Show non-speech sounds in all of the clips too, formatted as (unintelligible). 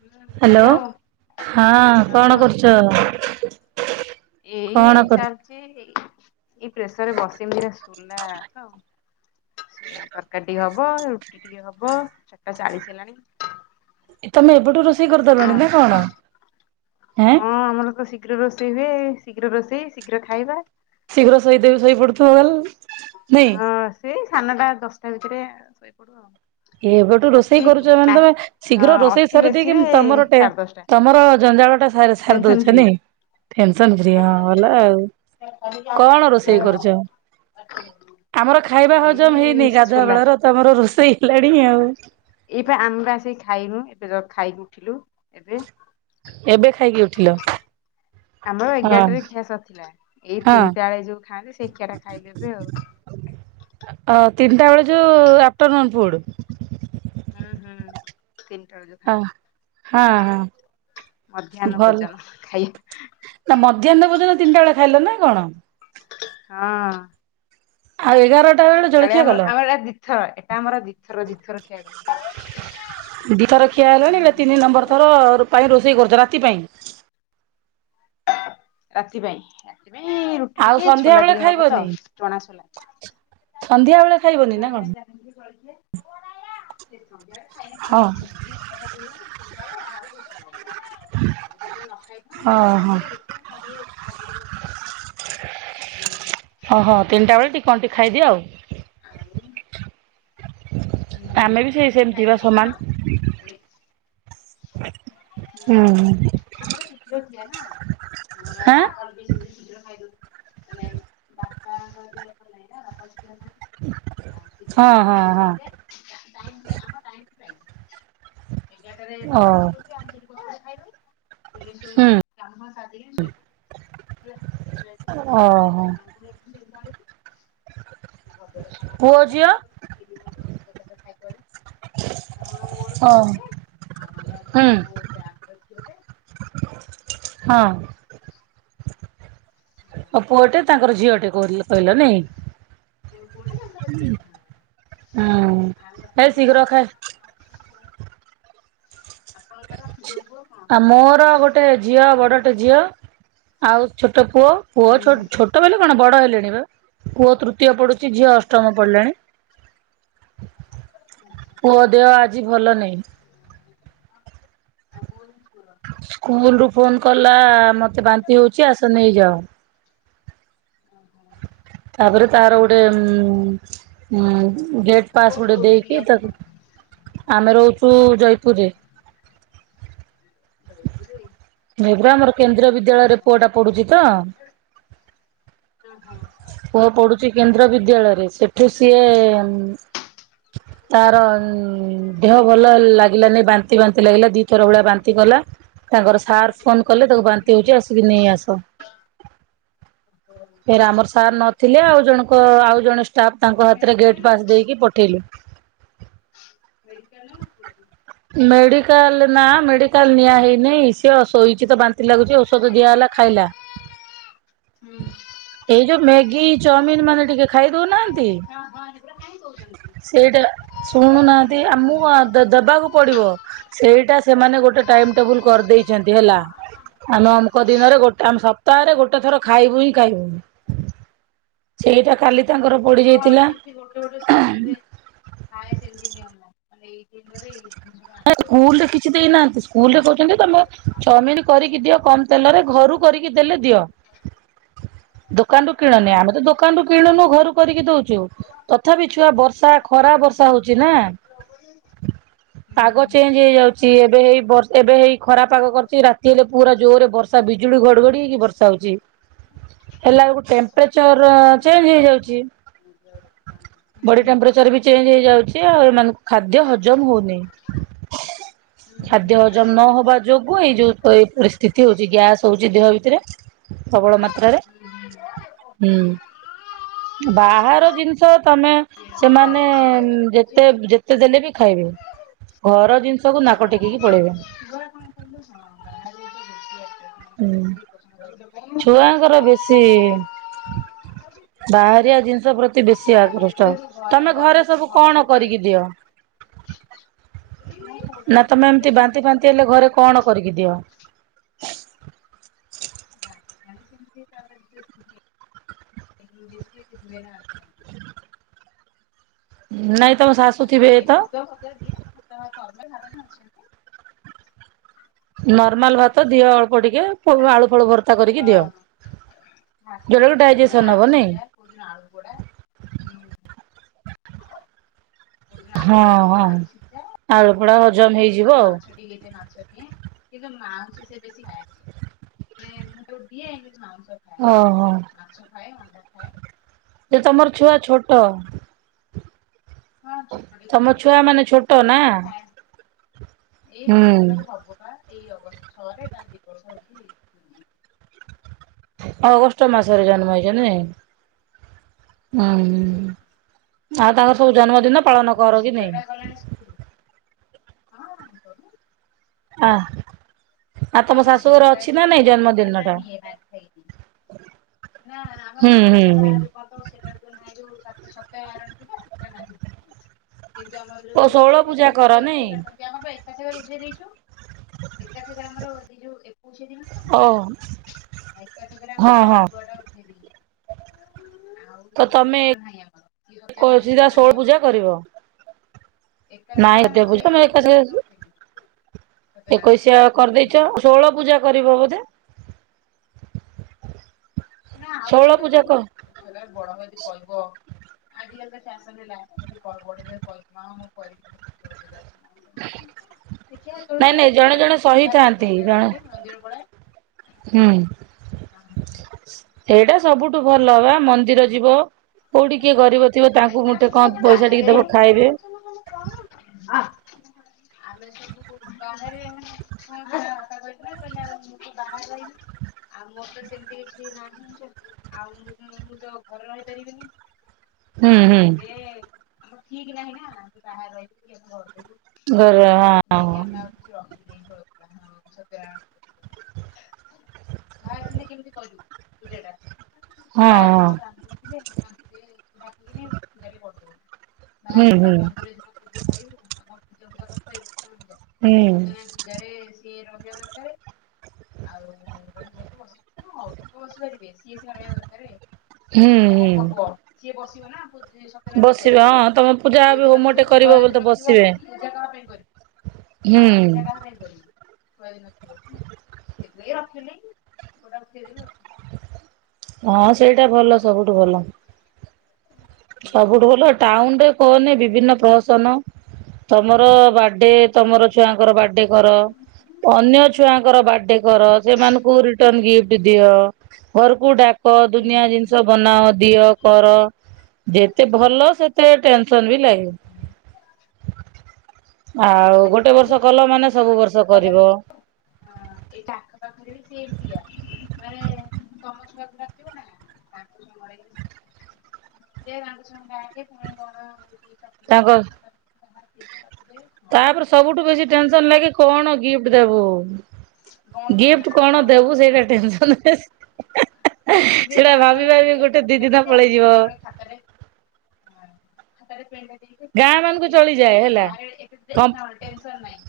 ହୁଁ hello! Hello ହଁ କଣ ହଁ କରୁଛ? ଏଇ କଣ କରୁ ଚାଲିଚି ଏଇ ପ୍ରେସରରେ ବସେଇମି ଦିଟା ସୁ ଚୁଲା ତ ସେ ତରକାରୀ ଟିକେ ହବ। ହବ। ରୁଟି ଟିକେ ହବ। ଚାର୍ ଟା ଚାଳିଶ ହେଲାଣି। ତମେ ଏବେଠୁ ରୋଷେଇ କରିଦବା କରିଦଲଣି ନା କଣ? ହେଁ ହଁ ଆମର ତ ଶୀଘ୍ର ରୋଷେଇ ହୁଏ, ଶୀଘ୍ର ରୋଷେଇ ଶୀଘ୍ର ଖାଇବା। ଶୀଘ୍ର ଶୋଇ ଦେବେ। ଶୋଇ ପଡୁଥିବ। (unintelligible) ନାଇଁ ହଁ, ସେ ସାନ ଟା ଦଶଟା ଭିତରେ ଶୋଇପଡି଼ବ ଆଉ। ଏବେଠୁ ରୋଷେଇ ଅତି କରୁଛ, ମାନେ ମା ତମେ ହଁ ଶୀଘ୍ର ରୋଷେଇ ଅତି ସାରିଦେଇକି ବେଶୀରେ ତମର ଟେ, ସାଢେ ଦଶଟା ତମର ଜଞ୍ଜାଳ ଟା- ସାର୍ ସାରି ଟେନସନ ଦଉଛ ଫ୍ରି ନାଇଁ ଟେନସନ୍ ଫ୍ରି ହଁ, ଭଲ ଆଉ। କଣ ରୋଷେଇ କରୁଚ? ଆମର ଖାଇବା ହଜମ ହେଇନି, ଏଇ ଗାଧୁଆ ସୋଲା ବେଳର ତମର ରୋଷେଇ ହେଲାଣି ଆଉ। ଏଇପା ଆମେବା ଆସିକି ଖାଇନୁ। ଏବେ ଖାଇନି ଉଠିଲୁ ଏବେ। ଏବେ ଖାଇକି ଉଠିଲ। ଆମର ହଁ ଏଗାରଟାରେ ଖିଆ ସରିଥିଲା। ଏଇ ହଁ ତିନିଟା ବେଳେ ଯୋଉ ଖାଆନ୍ତି! ସେଇ ଖିଆ ଟା ଖାଇଲି ଏବେ ଆଉ। ତିନିଟା ବେଳେ ଯୋଉ ଆଫ୍ଟରନୁନ୍ ଫୁଡ଼। ହୁଁ ହୁଁ। ତିନିଟା ବେଳେ ଯୋଉ ଆ ଖାଆନ୍ତି ହାଁ ହାଁ। ମଧ୍ୟାହ୍ନ ଭଲ ଭୋଜନ ଖାଇବା ନା ମଧ୍ୟାହ୍ନ ଭୋଜନ ତିନିଟା ବେଳେ ଖାଇଲ ନା କଣ? ହଁ। ଆଉ ଏ ସକାଳେ ଆମର, ଆମର ଏଟା ଦିଥର ଏଟା ଆମର ଦି ଥର ଦି ଥର ଖିଆ ଗଲା। ଦିଇଥର ଖିଆ ହେଲାଣି। ହୁଁ ଏଟା ତିନି ନମ୍ବର ଥର ପାଇଁ ରୋଷେଇ କରୁଛ ରାତି ପାଇଁ। ରାତିପାଇଁ ରାତିପାଇଁ ରୁଟି ଆଉ ଟିକେ ସନ୍ଧ୍ୟା ଛୋଲା ବେଳେ ଟିକେ ହବ ତ! ଖାଇବନି ଚଣା ସୋଲା ସନ୍ଧ୍ୟା ବେଳେ ଖାଇବନି ନା କଣ? ହଁ (inaudible) ହଁ ହଁ (inaudible) ହୁଁ। ଓହୋ ତିନିଟା ବେଳେ ଟିକେ କଣ ଟିକେ ଖାଇଦିଅ ଆଉ। (inaudible) ହୁଁ ଆମେ ବି ସେଇ ସେ ସେମିତି ଖାଇ ବା ଦେଇକି ଖାଉ ସମାନ। ପୁଣି ହୁଁ ଆମର ଶୀଘ୍ର ଖିଆ ନା ଆମର ହାଁ ସକାଳୁ। (unintelligible) ଶୀଘ୍ର ଖାଇ ଦଉଛୁ ମାନେ ବାପାଙ୍କର ଦେହ ଭଲ ନାହିଁ ନା (unintelligible) ଶୀଘ୍ର ହଁ ଆମର ହଁ ହଁ। (inaudible) ଆମ ଟାଇମ୍ ଟୁ ଟାଇମ୍। ଏଗାର ଟା ରେ ଓ ବାପା ଖାଇ ପଡ଼ି ଥିବେ, ଆମେ ସେଠି ବସିକି ଖାଇଦଉ। ପୁଣି ଶୋଇ ହୁଁ (unintelligible) ଖାଇ ଦେଇକି ଶୋଇପଡି଼ବୁ ହେଲା। ସେଇଥି ପାଇଁ। ଓହୋ। ଘରଦ୍ୱାର ସଫା ପୁଅ, ସଫି ସରେ ଝିଅ। ତାପରେ ସେଇ ଯୋଉ ସିଧା ସାଧା ଖାଇକି ହଁ ମୋର ଓ ପୁଅଟେ ଆଉ ଆମର ହୁଁ ଝିଅ ଟେ ଆଠ ଦଶ ହଁ। ଓ ପୁଅ ଟେ, ତାଙ୍କର ଝିଅ ଟେ କୋଉଲ କହିଲ ନାଇଁ। ମୋର ପୁଅଟେ ତାଙ୍କର ଝିଅଟେ ଆଉ ହଁ, ହେ ଆପଣଙ୍କର ଶୀଘ୍ର ଖା ଆପଣଙ୍କର ଯୋଉ। ଆ ମୋର ଗୋଟେ ଝିଅ ବଡ଼ଟେ ଝିଅ ଆଉ ଛୋଟ। ଛୋଟ ପୁଅ ପୁଅ ଛୋଟ ବଲେ କଣ ବଡ ହେଲେଣି ବା ପୁଅ ତୃତୀୟ ପଡ଼ୁଛି। ଝିଅ ଅଷ୍ଟମ ଆଚ୍ଛା ପଡ଼ିଲାଣି। ପୁଅ ଦେହ ଆଜି ଭଲ ନାହିଁ। ଆଉ କଣ ହେଇଚି। ସ୍କୁଲ ରୁ ଫୋନ କଲା ମତେ ବାନ୍ତି ହଉଛି ଆସ ନେଇଯାଅ ତାପରେ ତାର ଗୋଟେ ଉମ୍- ହୁଁ ଗେଟ୍ ପାସ୍ କୋଉଠି ଗୁଟେ ରହୁଛନ୍ତି କି ଦେଇକି ଆପଣ? ତାକୁ ଆମେ ରହୁଛୁ ଜୟପୁରରେ। (unintelligible) ଏବେ ଆମର କେନ୍ଦ୍ରୀୟ ବିଦ୍ୟାଳୟରେ ପୁଅ ଟା ପଢୁଛି ତ ପୁଅ ପଢୁଛି କେନ୍ଦ୍ର ବିଦ୍ୟାଳୟରେ ସେଠୁ ସିଏ ତାର ଦେହ ଭଲ ଲାଗେ ଲାଗିଲ ବାନ୍ତି ବାନ୍ତି ଲାଗିଲା ଦି ଥର ଭଳିଆ ବାନ୍ତି କଲା ତାଙ୍କର ସାର୍ ସେଗୁଡା ଫୋନ କଲେ ତାକୁ ବାନ୍ତି ହଉଛି ଆସିକି ନେଇ ଆସ ମୋର ସାର୍ ନଥିଲେ ଆଉ ଜଣଙ୍କ ଆଉ ଜଣେ ଷ୍ଟାଫ ତାଙ୍କ ହାତରେ ଗେଟ୍ ପାସ୍ ଦେଇକି ପଠେଇଲୁ ମେଡିକାଲ ନା ମେଡିକାଲ ନିଆ ହେଇନି ସିଏ ସୋଇ ତ ବାନ୍ତି ଲାଗୁଛି ଔଷଧ ଦିଆ ହେଲା ଖାଇଲା ଏଇ ଯୋଉ ମ୍ୟାଗି ଚାଉମିିନ ମାନେ ଟିକେ ଖାଇଦଉନାହାନ୍ତି ହଁ ସୋ ଦେଉଛନ୍ତି ସେଗୁଡ଼ା ଭଲ ଜିନିଷ ନୁହଁ ହ ଦେବାକୁ ପଡିବ ସେଇଟା ସେମାନେ ଗୋଟେ ଟାଇମ ଟେବୁଲ କରିଦେଇଛନ୍ତି ହେଲା ଆମେ ଅମଙ୍କ ଦିନରେ ନୁହଁ। ଗୋଟେ ଆମେ ସପ୍ତାହରେ ଗୋଟେ ଥର ଖାଇବୁ ହିଁ ଖାଇବୁନ ଓହଃ ହଁ ସେମତି ଗୋଟେ ଗୋଟେ ସ୍କୁଲରେ ସେମତି ନିଅ ସ୍କୁଲରେ କିଛି ଦେଇନାହାନ୍ତି ସ୍କୁଲ ରେ କହୁଛନ୍ତି ତମ ଚାମିନ କରିକି ଦିଅ କମ ତେଲରେ ଘରୁ କରିକି ଦେଲେ ଦିଅ ଦୋକାନ ରୁ କିଣୁନି ଆମେ ତ ଦୋକାନ ରୁ କିଣୁନୁ ଘରୁ କରିକି ଦଉଛୁ ତଥାପି ଛୁଆ ବର୍ଷା ଖରା ବର୍ଷା ହଉଛି ନା ପାଗ ଚେଞ୍ଜ ହେଇଯାଉଛି ଏବେ ହେଇ ବର୍ଷ ଏବେ ହେଇ ଖରାପ ପାଗ କରିଛି ରାତି ହେଲେ ପୁରା ଜୋରରେ ବର୍ଷା ବିଜୁଳି ଘଡଘଡି ହେଇକି ବର୍ଷା ହଉଛି। ହେଲା ଗୋ ଟେମ୍ପରେଚର ଚେଞ୍ଜ ହେଇଯାଉଛି। ବଡି ଟେମ୍ପରେଚର ବି ଚେଞ୍ଜ ହେଇଯାଉଛି ଆଉ ଏମାନଙ୍କୁ ଖାଦ ଖାଦ୍ୟ ହଜମ ହଉନି ଖାଦ୍ୟ ହଜମ ନ ହବା ଯୋଗୁ ଏଇ ଯୋଉ ପରିସ୍ଥିତି ହଉଛି ଗ୍ୟାସ୍ ହଉଛି ଦେହ ଭିତରେ ପ୍ରବଳ ମାତ୍ରାରେ ହୁଁ ବାହାର ଜିନିଷ ତମେ ସେମାନେ ଯେତେ ଯେ ହେଲେ ବି ଖାଇବେ ଘର ଜିନିଷକୁ ନାକ ଟେକିକି ପଳେଇବେ ହଁ ଗ ହୁଁ ଛୁଆଙ୍କର ବେଶୀ ବାହାରିଆ ଜିନିଷ ପ୍ରତି ବେଶୀ ଆକର୍ଷ ତ ଯେତେ ତୁ ତମେ ଘରେ ବନେଇକି ସବୁ ଭଲସେ କଣ ଦେ କରିକି ସେ ଦିଅ? ମୁଁ କୋଉଟା ତ ନା ତମେ ଛୋଟଟେ ଏମିତି ମୁଁ ବାନ୍ତି କିଛି କରିନି। ଫାନ୍ତି ହେଲେ ଘରେ କଣ କରିକି ଦିଅ? (inaudible) (inaudible) ହୁଁ ନାଇଁ ଥିବେ ତ (unintelligible) ନର୍ମାଲ ଭାତ ଦିଅ ଅଳ୍ପ ଟିକେ ଆଳୁ ଫଳୁ ଭର୍ତ୍ତା କରିକି ଦିଅ। ହଁ ଭାତ ଯୋଉଟା କି ଦ ସେ ଡାଇଜେସନ ହବ ଆଳୁ ନାଇଁ ସିଯା କୋଉଁ ଆଳୁ ପ (inaudible) କୋଉଦିନ ଆଳୁ ହଁ ପୋଡା ହଁ କୋଉଦିନ ଆଳୁ ସିଝା ଆଳୁପୋଡ଼ା (unintelligible) ମାଛ ଦଏ କିନ୍ତ ମାଉସ ସେ ବେଶୀ ଖାଏନି ମୁଁ ଯୋଉ ଦିଏ ମାଉ ଓହୋ। (inaudible) ଯେ ତମର ଛୁଆ ଛୋଟ ହଁ ଛୋଟ ତମ ଛୁଆ ମାନେ ଛୋଟ ନା? (unintelligible) ଏଇ ହୁଁ ଦିବସରାଳ ହବ ବା। ଏଇ ଅଗଷ୍ଟ ଛଅରେ ତାକୁ ଦି ବର୍ଷ ହଉଚି। ଅଗଷ୍ଟ ମାସରେ ଜନ୍ମ ହେଇଚନ୍ତି ନାଇଁ? ହୁଁ ଅଗଷ୍ଟ ମାସ ଆଉ ତାଙ୍କର ସବୁ ଜନ୍ମଦିନ ପାଳନ ଆମ କର କି ଝିଅ ନାଇଁ? ଟା ଗଲାଣି ସ୍କୁଲୁ ହଁ। କହୁନୁ ଆଃ। ଆମ ଝିଅ ଟା ଯଉ ନିଏ ସିଏ ତା ଟା? ନିଏନା (unintelligible) ନା ଆମର ହୁଁ ହୁଁ ଷୋଳବଲା ହୁଁ। ଆ ଯଉ କରିଦବ ସେଟା ଯୋ ସତ୍ୟବାରଣ ପୂଜା ସେଟା ନାହିଁ। କି ଜମ ଓ ଯଉ ଷୋହଳ ମାନେ ଯଉ ପୂଜା କର କେକେ ନାଇଁ ଫେକ କାଟନ୍ତି ଆମ ଏକାଶରେ ରୁଝେଇ ଦେଇଛୁ ଏକା ସହ ଆର ସେ ଯଉ ଓ (unintelligible) ଏକା ସାଙ୍ଗରେ ହଁ ହଁ ପୁଅର ଉଠେଇ ଦେଇ ଆଉ ତ କୁଶଳ ତମେ ଗଲା ନାହିଁ ଆମର (unintelligible) ଆଣିଥିଲେ ସିଧା ଯେ ଷୋଳ ନାହିଁ ପୂଜା ଆମର। କରିବ ଏକାଶୀ ନାଇଁ ରେ ଏତେ ଆମର ପୂଜା ସେଇ ତମେ ଏକା ଏକୋଇସିଆ ଦିନ ସାଙ୍ଗେ ଉଠେଇ ଦେଇଚୁ ସତ୍ୟନାରାୟଣ କରିଦେଇଚ ହୁଁ ଷୋହଳ ପୂଜା କରିବ ବୋଧେ? ନା ଆଉ ଷୋହଳ କେହି କରିବୁ ପୂଜା କ ଛୋ ବଡ ହବ ଜଦି କରବ ଆଜିକାଲି ତ ଚାଷ (unintelligible) ଗଡ ବଡ ହେଲେ କହିବ ମୁଁ କରିବି ନା ଶୋଳ ପୂଜା। (inaudible) ନାଇଁ ଦେଖିବା ନାଇଁ ଜଣେ ଜଣେ ସହିଥାନ୍ତି ହେତେବେଳକୁ ଜଣେ ଆଉ (unintelligible) ମନ୍ଦିର ବୋଳା ହୁଁ ଏଇଟା ସବୁଠୁ ଭଲ ବା ମନ୍ଦିର ଯିବ। କୋଉଠି କିଏ ଗରିବ ଥିବ ତାଙ୍କୁ କାହିଁକିନା ଆମେ ମୁଠେ ସବୁ କଣ ପଇସା ଟିକେ ବାହାରେ ଦବ ଖାଇବେ। (inaudible) ଆ ସବୁ ବାହରେ ମାନେ (unintelligible) କହିଲା, ମୁଁ ତ ବାହାରେ ରହିଲି। ଆଉ ମୋର ତ ସେମିତି କିଛି ନାହିଁ ଆଉ। ମୁଁ ତ ଘରେ ରହିପାରିବିନି। ହୁଁ ହୁଁ। ଆଉ ସେ ଆପଣ ଠିକ ନାହିଁ ନା ବାହରେ ରହିବି କି ଏ ଘର ଘରେ ହଁ। (unintelligible) ଭଁ ଏଥିିନେ କେମତି କଲୁ ତୁଯେଟା ଗାଁ ରେ ହଁ ବା (unintelligible) ବାହାରେ ହଁ ସିନା ହୁଁ ମନ୍ଦିର (unintelligible) ହୁଁ ସତ୍ୟନାରାୟଣ ପୂଜାରେ ସିଏ ରହ ହିବା ଦରକାର। ଆଉ ଲୋକ (unintelligible) ଲୋକ ଆସିପାରିବେ, ସିଏ ସିନା ରହିବା ଦରକାର। ହୁଁ ଯାହାର ହୁଁ। ହବ ସିଏ ବସିବ ନା ସତ୍ୟନାରାୟଣ ବସିବେ ପୂଜାରେ ହଁ ତମେ ଆଉ ପୂଜା ସିଏ ବି ଯଦି ହୋମ ଟେ ନଥିବ, ଛୁଆ କରିବ ବୋଲି ତ ଯଦି ନଥିବ ବସିବେ। ପୂଜା କାହା ପାଇଁ କରିବ? ହୁଁ ହଁ ପୂଜା କାହାପାଇ କରି ଛଆଦିନ ଥିବ ଏବେ ରଖିଲି ନାଇଁ (unintelligible) ହଁ ସେଇଟା ଭଲ ସବୁଠୁ ଭଲ। ଆଉ। ସବୁଠୁ ଭଲ ଟାଉନରେ କହନି ବିଭିନ୍ନ ପ୍ରହସନ ତମର ବା ବାଡେ ହୁଁ ତମର ଛୁଆଙ୍କର ବାର୍ଥଡେ କର। ଅନ୍ୟ ଛୁଆଙ୍କର ବାର୍ଥଡେ କର ସେମାନଙ୍କୁ ରିଟର୍ଣ ଗିଫ୍ଟ ହୁଁ ଦିଅ। ଘରକୁ ଡାକ ଦୁନିଆ ହୁଁ ଜିନିଷ ବନାଅ ଦିଅ କର। ଯେତେ ଭଲ ସେତେ ଟେନସନ ବି ଲାଗେ। ଆଉ ଗୋଟେ ଆମର ବର୍ଷ କଲ ଏଠି ମାନେ ସବୁ ବର୍ଷ ପାଖରେ କରିବ। ଏଇଟା ଆଖପାଖରେ ବି ସେତିଆ ମାନେ ତମ ଛୁଆକୁ ଡକିବ ନା ତା (unintelligible) ଦେ (unintelligible) ଡାକେ ପୁଣି କଣ ହ ତା କ ଦେ କଣ ତାପରେ କହିବି କଣ ସବୁଠୁ ବେଶି ଟେନସନ ଲାଗି କଣ ଗିଫ୍ଟ ଦେବୁ। ଗିଫ୍ଟ ହଁ କଣ ବା ଦେବୁ ସେଇଟା ଟେନସନ। କେବେ ଗାଁ ଗହଳିରେ ଗୋଟେ ଦି କଣ ଦିନ ପଳେଇଯିବ (unintelligible) ଖାତରେ ଖାତାରେ ପେଣ୍ଡ ଗାଁ ମାନଙ୍କୁ ଦେଇଇ (inaudible) ଚଳିଯାଏ ଏଇ ହେଲା। ଗାଁ କମ୍ପ ରେ ଟେନସନ ନାହିଁ।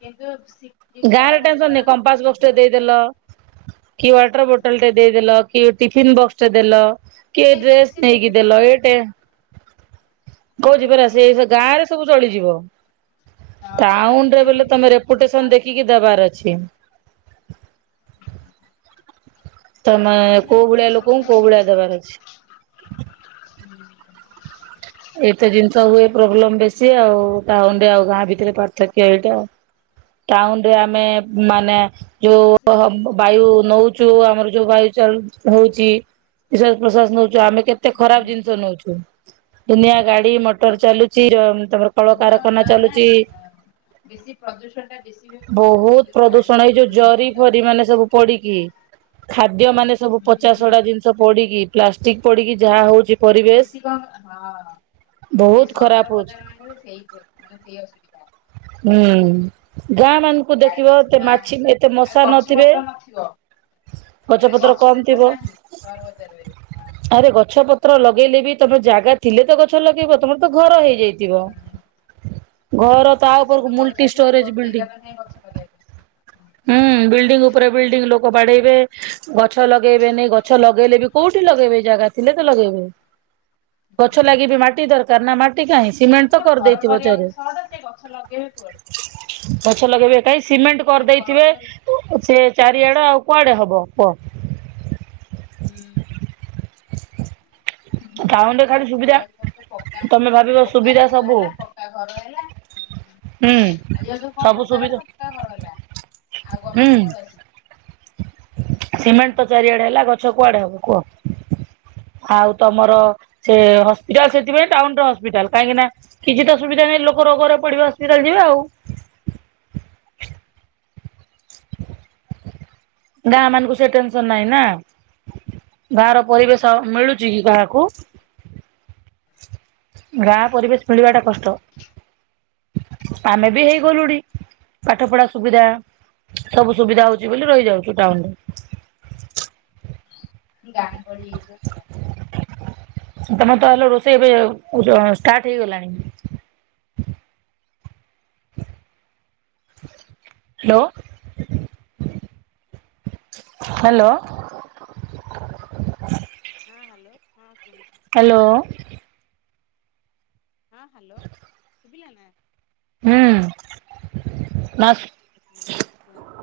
କିନ୍ତୁ ସି ଗାଁରେ ଟେନସନ ନହିଂ କମ୍ପାସ ବକ୍ସ ଟେ ଥାଏ। ଦେଇଦେଲ କି ୱାଟର ବୋଟଲ ଟେ ଦେଇଦେଲ କି ଟିଫନ୍ ବକ୍ସ ଦେଲ କି ସେଇଥିରେ ଖୁସି ଡ୍ରେସ ନେଇକି ସେଇଥିରେ ଖୁସି ଦେଲ ହେଇଯିବେ ଏଟେ ସେଇଥିରେ କୋଉଜି ପରା ଖୁସି ସେ ହେଇଯିବେ। ଗାଁ ରେ ସବୁ ଚଳିଯିବ। ହଁ ଏମାନେ (inaudible) ଟାଉନରେ ବୋଲେ ତମେ କିଂନ୍ତୁ (unintelligible) ରେପୁଟେସନ ଦେଖିକି ଦେବାର ଅଛି ତମେ ଯିଏ କୋଉ ଭଳିଆ ଯୋଉ ଲୋକଙ୍କୁ କୋଉ ମାନେ ଭୁଳିଆ ଦେବାର ଅଛି ଏଇତେ ଜିନିଷ ହୁଏ ପ୍ରୋବ୍ଲେମ ବେଶୀ ଆଉ ଟାଉନ ରେ ଆଉ ଗାଁ ଭିତରେ ପାର୍ଥକ୍ୟ ଏଇଟା ଆଉ। ଟାଉନରେ ଆମେ ମାନେ ଯୋଉ ଅସୁବିଧା ବାୟୁ ନଉ ଚୁ ଆମର ଯୋଉ ବାୟୁ ଚାଳ ହଉଛି ନିଶ୍ୱାସ ପ୍ରଶ୍ୱାସ ନଉ- - ଆମେ କେତେ ଖରାପ ଜିନିଷ ନଉଛୁ। ଦୁନିଆ ଗା ଏ ମଟର ଆଉ ଚାଲୁଛି ତଳ ତଳ ଧୂଆଁ କାରଖାନା ଫୁଆଁ ନା ଚାଲୁଛି। ବେଶୀ ପ୍ରଦୂଷଣ ଟା ବେଶୀ ହୁଏ କୋଉଥିରୁ ସେଇ ବହୁତ ଯୋଉ ଗାଡି ପ୍ରଦୂଷଣ ଏଇ ଫାଡି ଯୋଉ ଜରି ଧୂଆଁ ଫରି ଗୁଡାକ। ମାନେ ସବୁ ପୋଡିକି ଖାଦ୍ୟ ମାନେ ସବୁ ହୁଁ ହୁଁ। ପଚାସଡା ଜିନିଷ ପୋଡିକି ପ୍ଲାଷ୍ଟିକ ପୋ ଡିକି ଯାହା ହଉଛି (inaudible) ପରିବେଶ କନ ହଁ (inaudible) ବହୁତ ଖରାପ ସହର ହଉଛି ବଜାରରେ ସେଇ ମାନେ ସେଇ ଅସୁବିଧା ହୁଁ ଗାଁ ମାନଙ୍କୁ ଗାଡିର ଦେଖିବ ଏତେ ଧୂଆଁ ମାଛି କି ଏତେ ଆଉ ମଶା ଗଛ ନଥିବେ। ପତ୍ର ନଥିବ ଗଛ ମାନେ ପତ୍ର କମ ଗଛପତ୍ର ବି ଥିବ ନାହିଁ ସହର ବଜାର ରେ ଆରେ ଗଛ ପତ୍ର ଲଗେଇଲେ ବି ତମର ଜାଗା ଥିଲେ ତ ଗଛ ଲଗେଇବ ତମର ତ ଘର ହେଇଯାଇଥିବ। ଘର ତା ସେ ସବୁ ଉପରକୁ ତ ଘର ମୁଲ୍ଟି ଷ୍ଟୋରେଜ ଚାଲିଲାଣି ବିଲ୍ଡିଂ। ଯେଗା ଟ ନାହିଁ ଗଛ ଲଗେଇ ବା ପାଇଁ। ହୁଁ ବିଲ୍ଡିଙ୍ଗ ଉପରେ ବିଲ୍ଡିଂ ଲୋକ ବାଡେଇବେ ଗଛ ଲଗେଇବେନି ଗଛ ଲଗେଇଲେ ବି କୋଉଠି ଲଗେଇବେ ଜାଗା ଥିଲେ ତ ଲଗେଇବେ। ଗଛ ଲାଗି ବି ମାଟି ଦରକାର ନା ମାଟି କାହିଁ ସିମେଣ୍ଟ ତାଙ୍କୁ ତ ଘର କରିଦେଇଥ ବ କରିବାକୁ ଚାରେ ସହଜ ସେ ଗଛ ଲଗେଇବେ କୁଆଡୁ। ଗଛ ଲଗେଇବେ କାହିଁ ସିମେଣ୍ଟ ମାନେ ଘର କରିଦେଇଥିବେ କରି ସେ ଚି ଚାରିଆଡେ ଆଉ କୁଆଡେ ହବ କୁହ ହଁହୂ ଟାଉନରେ ଖାଲି ସୁବିଧା ଆଜିକାଲି ସବୁ ତ ପକ୍କା ତମେ ଭାବିବ ପକ୍କା ସୁବିଧା ସବୁ ହୁଁ ଆଜି କାଲି କଣ ସବୁ ପକାର ସୁବିଧା ସକା ଘର ହେଲା ଆଉ ଗଛ ହୁଁ। କୁଅ ଡୁ ଆସି ସିମେଣ୍ଟ ତ ଚାରିଆଡେ ହେଲା ଗଛ କୁଆଡେ ହବ କୁହ? ଆଉ ତମର ସେ ହସ୍ପିଟାଲ ସେଥିପାଇଁ ଟାଉନ ର ହସ୍ପିଟାଲ କାହିଁକି ନା କିଛି ତା ସୁବିଧା ନାହିଁ ଲୋକ ଘ ଘରେ ପଡିବା ହସ୍ପିଟାଲ ଯିବେ ଆଉ ଗାଁ ମାନଙ୍କୁ ସେ ଟେନସନ ନାହିଁ ନା ଗାହାର ପରିବେଶ ମିଳୁଛି କି କାହାକୁ? ଗାଁ ପରିବେଶ ମିଳିବା ଟା କଷ୍ଟ ଆମେ ବି ହେଇଗଲୁଣି ପାଠ ପଢା ସୁବିଧା ସବୁ ସୁବିଧା ହଉଛି ବୋଲି ରହିଯାଉଚୂ ଟାଉନରେ ଗାଁ ଗାଳି (inaudible) ତମେ ତ ହେଲେ ରୋଷେଇ ଏବେ ଉଦୟ ଷ୍ଟାର୍ଟ ହେଇଗଲାଣି ହାଲୋ। ହାଲୋ। ହଁ ହାଲୋ ହଁ କୁହନ୍ତୁ। ହ୍ୟାଲୋ। ହଁ ହାଲୋ ଶୁଭିଲା ନା? ହୁଁ ମାସ୍ ହୁଁ କୁହନ୍ତୁ।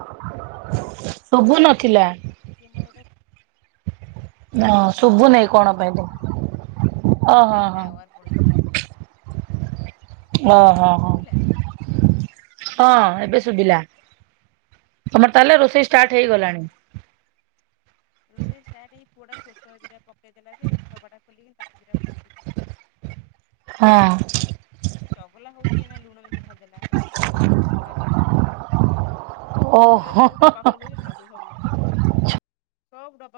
ଶୁଭୁ ନଥିଲା। ଏଠି ମୋର ଗୋଟେ ହଁ ଶୁଭୁ ନାହିଁ କଣ ପାଇଁ ତମକୁ। ଏଯେ ଟାୱାର ପଳେଇଥିଲା। ଓ ହୋ ଏବେ ହଁ ଶୁଭିଲା ହଁ ଏବେ ଶୁଭିଲା। ତମର ତାହେଲେ ରୋଷେଇ ଷ୍ଟାର୍ଟ ହେଇଗଲାଣି? ରୋଷେଇ ଷ୍ଟାର୍ଟ୍ ହେଇ ପୁଅଟା ସୋରିଷ ଦିଟା ପ ପକେଇ ଦେଲା ଯେ ଡବାଟା ଖୋଲିକି ତାକୁ ଦିଟା ପୁଣି ପୋ (inaudible) ହଁ ସେ ଚଗଲା ହଉଛି ଏଇନା ଲୁଣ ମେଞ୍ଚେ ଢାଳିଦେଲା ରୋଷୋ ସୋରିଷ ଗୁଡାକ କେମିତି ଢାଳିଦେଲା। ଖାଲି ସବୁ ଓହୋ। ଡବା ଖୋଲି ଦଉଛି ଢାଳି ଦଉଛି ସବୁ ଜିନିଷ, ସବୁ ଡବା